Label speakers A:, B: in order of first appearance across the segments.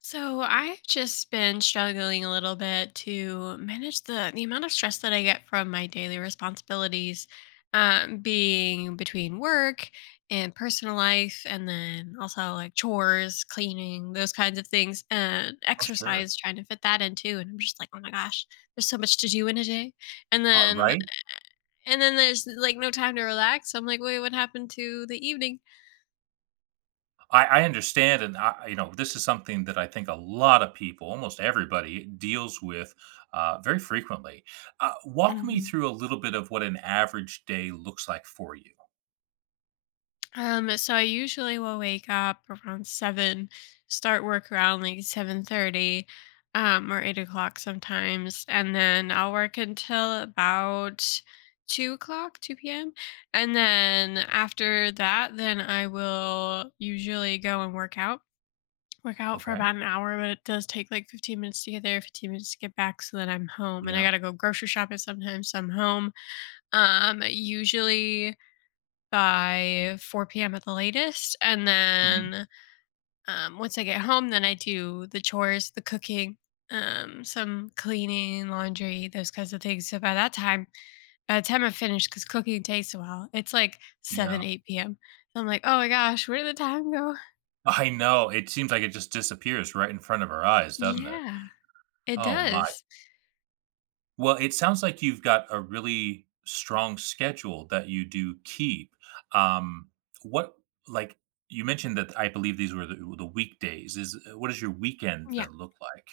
A: So I've just been struggling a little bit to manage the amount of stress that I get from my daily responsibilities, being between work and personal life, and then also like chores, cleaning, those kinds of things, and
B: Oh, sure.
A: exercise. Trying to fit that in too, and I'm just like, oh my gosh, there's so much to do in a day, and
B: Uh,
A: then
B: right?
A: and then there's like no time to relax. I'm like, wait, what happened to the evening?
B: I understand, and I, this is something that I think a lot of people, almost everybody, deals with, very frequently. Walk me through a little bit of what an average day looks like for you.
A: So I usually will wake up around seven, start work around like 7:30, or 8 o'clock sometimes, and then I'll work until about 2 o'clock, two p.m. And then after that, then I will usually go and work out. Work out for
B: Okay.
A: about an hour, but it does take like 15 minutes to get there, 15 minutes to get back. So then I'm home and I
B: Yeah.
A: got to go grocery shopping sometimes. So I'm home. Usually by 4 p.m. at the latest. And
B: Mhm.
A: then once I get home, then I do the chores, the cooking, some cleaning, laundry, those kinds of things. So by that time, by the time I finish, because cooking takes a while, it's like 7,
B: Yeah.
A: 8 p.m. I'm like, oh my gosh, where did the time go?
B: I know. It seems like it just disappears right in front of our eyes, doesn't it?
A: Yeah, it
B: Oh my.
A: does.
B: Well, it sounds like you've got a really strong schedule that you do keep. Um, what like you mentioned that I believe these were the weekdays. Is what does your weekend
A: Yeah.
B: then look like?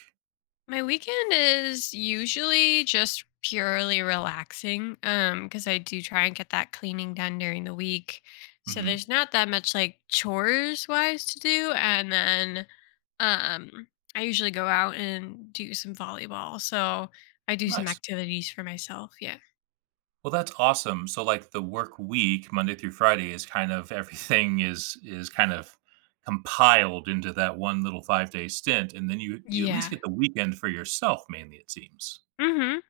A: My weekend is usually just purely relaxing because I do try and get that cleaning done during the week. So
B: Hmm.
A: there's not that much like chores wise to do, and then um I usually go out and do some volleyball. So I do some
B: Nice.
A: activities for myself. Yeah.
B: Well, that's awesome. So like the work week, Monday through Friday, is kind of everything is kind of compiled into that one little 5 day stint, and then you at least
A: Yeah.
B: get the weekend for yourself mainly. It seems.
A: Mhm.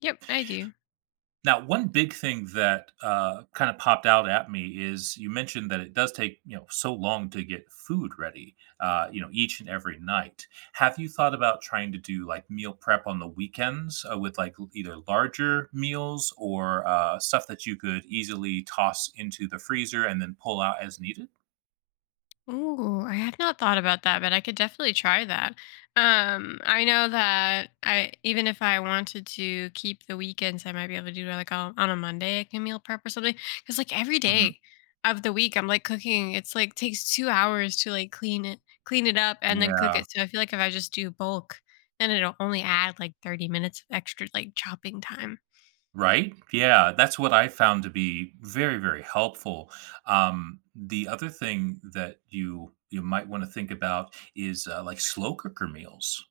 A: Yep, I do.
B: Now, one big thing that, kinda popped out at me is you mentioned that it does take, you know, so long to get food ready, you know, each and every night. Have you thought about trying to do, like, meal prep on the weekends, with, like, l either larger meals or, stuff that you could easily toss into the freezer and then pull out as needed?
A: Ooh, I have not thought about that, but I could definitely try that. I know that I even if I wanted to keep the weekends, I might be able to do like on a Monday, I can meal prep or something. Because like every
B: Mhm.
A: day of the week, I'm like cooking. It's like takes 2 hours to like clean it up, and then cook
B: Yeah.
A: it. So I feel like if I just do bulk, then it'll only add like 30 minutes of extra like chopping time.
B: Right? Yeah, that's what I found to be very, very helpful. The other thing that you might want to think about is like slow cooker meals.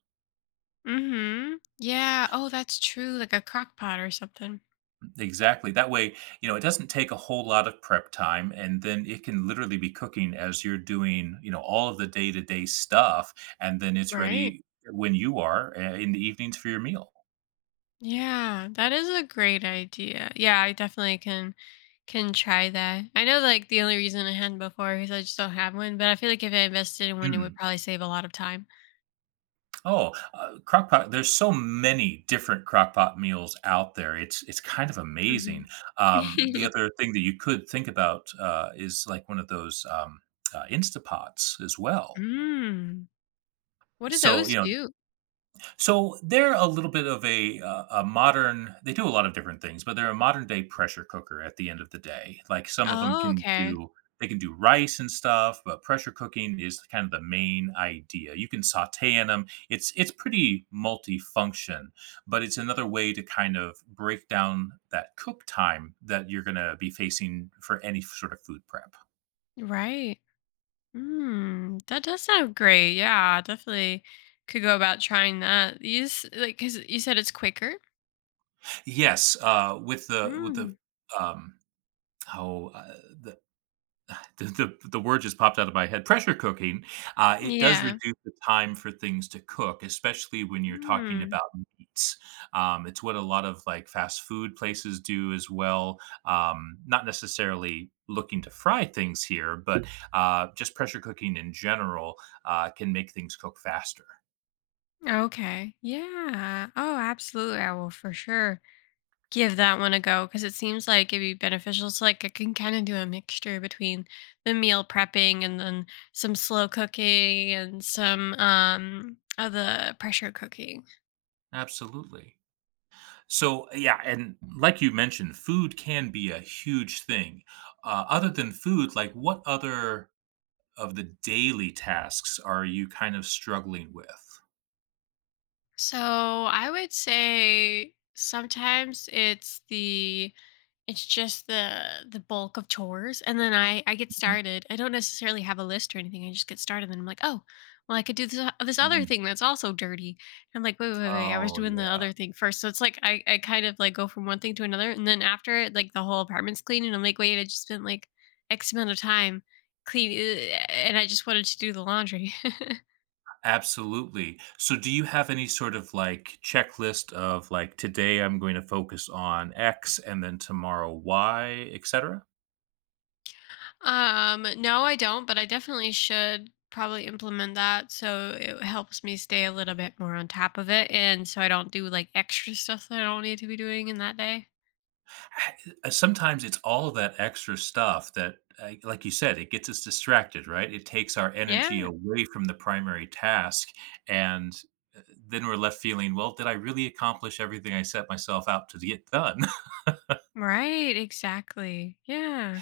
A: Mm-hmm. Yeah. Oh, that's true. Like a crock pot or something.
B: Exactly. That way, you know, it doesn't take a whole lot of prep time, and then it can literally be cooking as you're doing, you know, all of the day to day stuff, and then it's
A: Right.
B: ready when you are in the evenings for your meal.
A: Yeah, that is a great idea. Yeah, I definitely can try that. I know like the only reason I hadn't before is I just don't have one, but I feel like if I invested in one, it would
B: Hmm.
A: probably save a lot of time.
B: Oh, crockpot there's so many different crockpot meals out there, it's kind of amazing.
A: Hmm.
B: The other thing that you could think about, is, like, one of those, Instapots as well.
A: Mm. What do
B: So, you
A: those
B: know,
A: do?
B: so they're a little bit of a modern. They do a lot of different things, but they're a modern day pressure cooker. At the end of the day, like some of them
A: Oh,
B: can
A: okay.
B: do, they can do rice and stuff, but pressure cooking is kind of the main idea. You can saute in them. It's pretty multifunction, but it's another way to kind of break down that cook time that you're going to be facing for any sort of food prep.
A: Right. Mm. That does sound great. Yeah, definitely could go about trying that. You s like cuz you said it's quicker.
B: Yes, with the
A: Mm.
B: um, how the the word just popped out of my head, pressure cooking, it does
A: Yeah.
B: reduce the time for things to cook, especially when you're talking
A: Mm.
B: about meats. It's what a lot of, like, fast food places do as well, not necessarily looking to fry things here, but, just pressure cooking in general, can make things cook faster.
A: Okay. Yeah. Oh, absolutely. I will for sure. Give that one a go because it seems like it'd be beneficial. So like I can kind of do a mixture between the meal prepping and then some slow cooking and some of the pressure cooking.
B: Absolutely. So, yeah, and like you mentioned, food can be a huge thing. Other than food, like, what other of the daily tasks are you kind of struggling with?
A: So I would say sometimes it's the it's just the bulk of chores, and then I get
B: Mhm,
A: started. I don't necessarily have a list or anything. I just get started, and I'm like, oh, well, I could do this other
B: mhm.
A: thing that's also dirty. I'm like, wait, wait, wait. I was
B: Oh,
A: doing the
B: yeah,
A: other thing first, so it's like I kind of like go from one thing to another, and then after it, like the whole apartment's clean, and I'm like, wait, I just spent like X amount of time clean, eh, and I just wanted to do the laundry.
B: absolutely. So do you have any sort of, like, checklist of, like, "Today I'm going to focus on X, and then tomorrow Y," et cetera?
A: No, I don't, but I definitely should probably implement that so it helps me stay a little bit more on top of it and so I don't do like extra stuff that I don't need to be doing in that day.
B: Sometimes it's all that extra stuff that, like you said, it gets us distracted, right? It takes our energy
A: Yeah,
B: away from the primary task, and, uh, then we're left feeling, "Well, did I really accomplish everything I set myself out to get done?"
A: right, exactly. Yeah.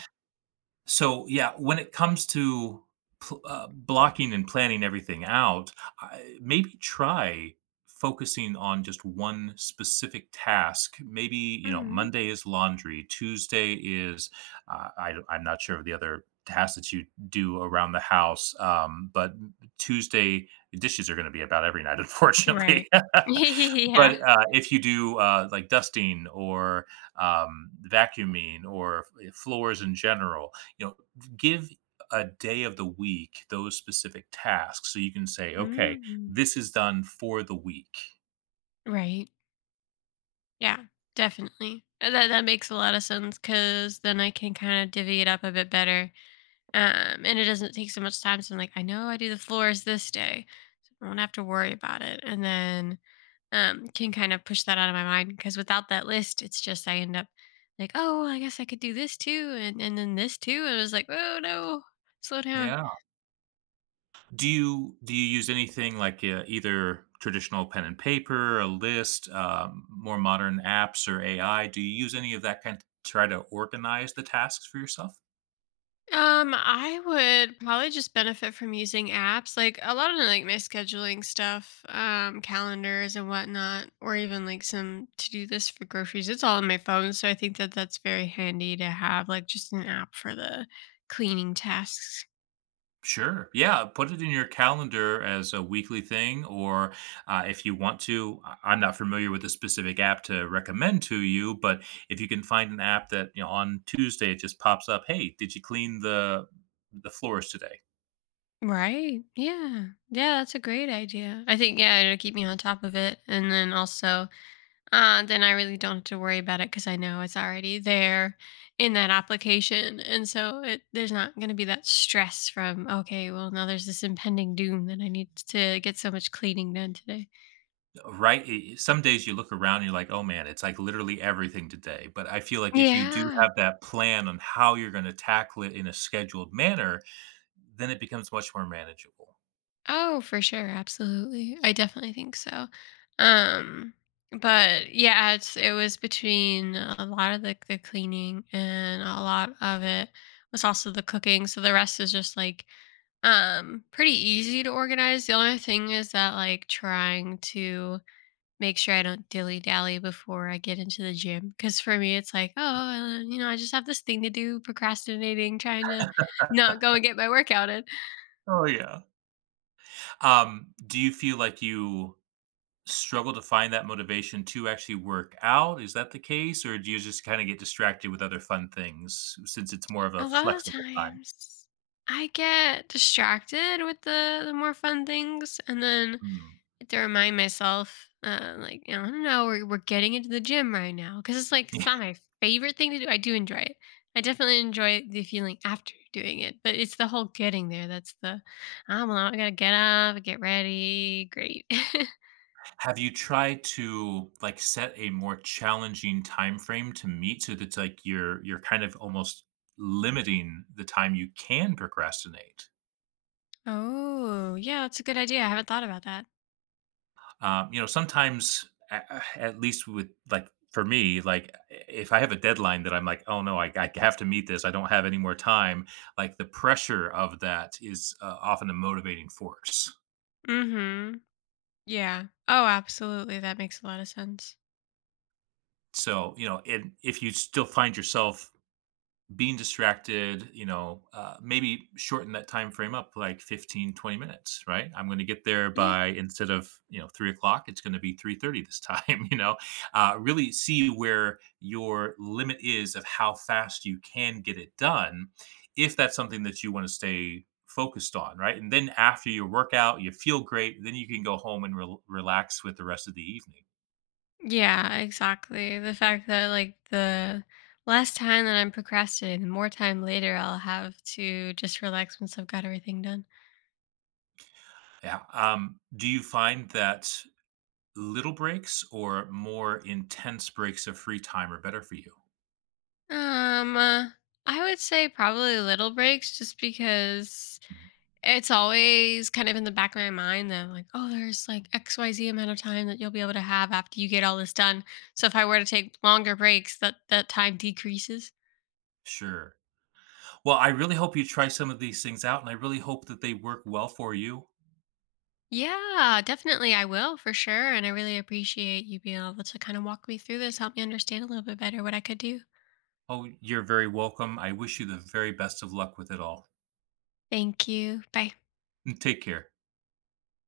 B: So, yeah, when it comes to pl blocking and planning everything out, I maybe try focusing on just one specific task. Maybe, you know,
A: Mhm.
B: Monday is laundry, Tuesday is I'm not sure of the other tasks that you do around the house, but Tuesday dishes are gonna be about every night,
A: Right.
B: unfortunately.
A: Yeah.
B: But, if you do, like, dusting or, vacuuming or f floors in general, you know, give a day of the week those specific tasks so you can say, "Okay,
A: Mhm.
B: this is done for the week."
A: Right. Yeah, definitely. That makes a lot of sense cuz then I can kind of divvy it up a bit better. And it doesn't take so much time. So I'm like, I know I do the floors this day. So I won't have to worry about it. And then can kind of push that out of my mind because without that list, it's just I end up like, oh, well, I guess I could do this too, and then this too. And it was like, oh no, slow down.
B: Yeah. Do you use anything like, either traditional pen and paper, a list, more modern apps or AI? Do you use any of that kind to try to organize the tasks for yourself?
A: I would probably just benefit from using apps, like a lot of like my scheduling stuff, calendars and whatnot, or even like some to do list for groceries. It's all on my phone, so I think that that's very handy to have like just an app for the cleaning tasks.
B: Sure. Yeah. Put it in your calendar as a weekly thing, or if you want to. I'm not familiar with a specific app to recommend to you, but if you can find an app that you know on Tuesday it just pops up, hey, did you clean the floors today?
A: Right. Yeah. Yeah, that's a great idea. I think yeah, it'll keep me on top of it, and then also then I really don't have to worry about it because I know it's already there in that application. And so it, there's not going to be that stress from, okay, well, now there's this impending doom that I need to get so much cleaning done today.
B: Right. Some days you look around, and you're like, oh man, it's like literally everything today. But I feel like if you do
A: Yeah.
B: have that plan on how you're going to tackle it in a scheduled manner, then it becomes much more manageable.
A: Oh, for sure. Absolutely. I definitely think so. Um, but yeah, it was between a lot of the cleaning, and a lot of it was also the cooking. So the rest is just like pretty easy to organize. The only thing is that like trying to make sure I don't dilly dally before I get into the gym. Because for me, it's like, oh, you know, I just have this thing to do, procrastinating, trying to not go and get my workout in.
B: Oh yeah. Do you feel like you struggle to find that motivation to actually work out? Is that the case, or do you just kinda get distracted with other fun things since it's more of a
A: A lot of the
B: flexible time?
A: times, I get distracted with the more fun things, and then
B: Mm.
A: have to remind myself, like, you know, I don't know, we're getting into the gym right now. Cause it's like, it's
B: Yeah.
A: not my favorite thing to do. I do enjoy it. I definitely enjoy the feeling after doing it, but it's the whole getting there. That's the, oh, well, I gotta get up, get ready. Great.
B: Have you tried to, like, set a more challenging time frame to meet so that's, like, you're kind of almost limiting the time you can procrastinate?
A: Oh, yeah, that's a good idea. I haven't thought about that.
B: You know, sometimes, at least with like for me, like if I have a deadline that I'm like, oh no, I have to meet this, I don't have any more time. Like the pressure of that is often a motivating force.
A: Mm hmm. Yeah. Oh, absolutely. That makes a lot of sense.
B: So you know, and if you still find yourself being distracted, you know, maybe shorten that time frame up like 15, 20 minutes. Right, I'm going to get there
A: Yeah.
B: by, instead of, you know, 3 o'clock, it's going to be 3:30 this time. You know, really see where your limit is of how fast you can get it done if that's something that you want to stay focused on. Right, and then after your workout you feel great, then you can go home and relax with the rest of the evening.
A: Yeah, exactly. The fact that like the less time that I'm procrastinating, the more time later I'll have to just relax once I've got everything done.
B: Yeah. Do you find that little breaks or more intense breaks of free time are better for you?
A: Um, uh, I would say probably little breaks just because it's always kind of in the back of my mind that like, oh, there's like XYZ amount of time that you'll be able to have after you get all this done. So if I were to take longer breaks, that time decreases.
B: Sure. Well, I really hope you try some of these things out, and I really hope that they work well for you.
A: Yeah, definitely. I will for sure. And I really appreciate you being able to kind of walk me through this, help me understand a little bit better what I could do.
B: Oh, you're very welcome. I wish you the very best of luck with it all.
A: Thank you. Bye.
B: Take care.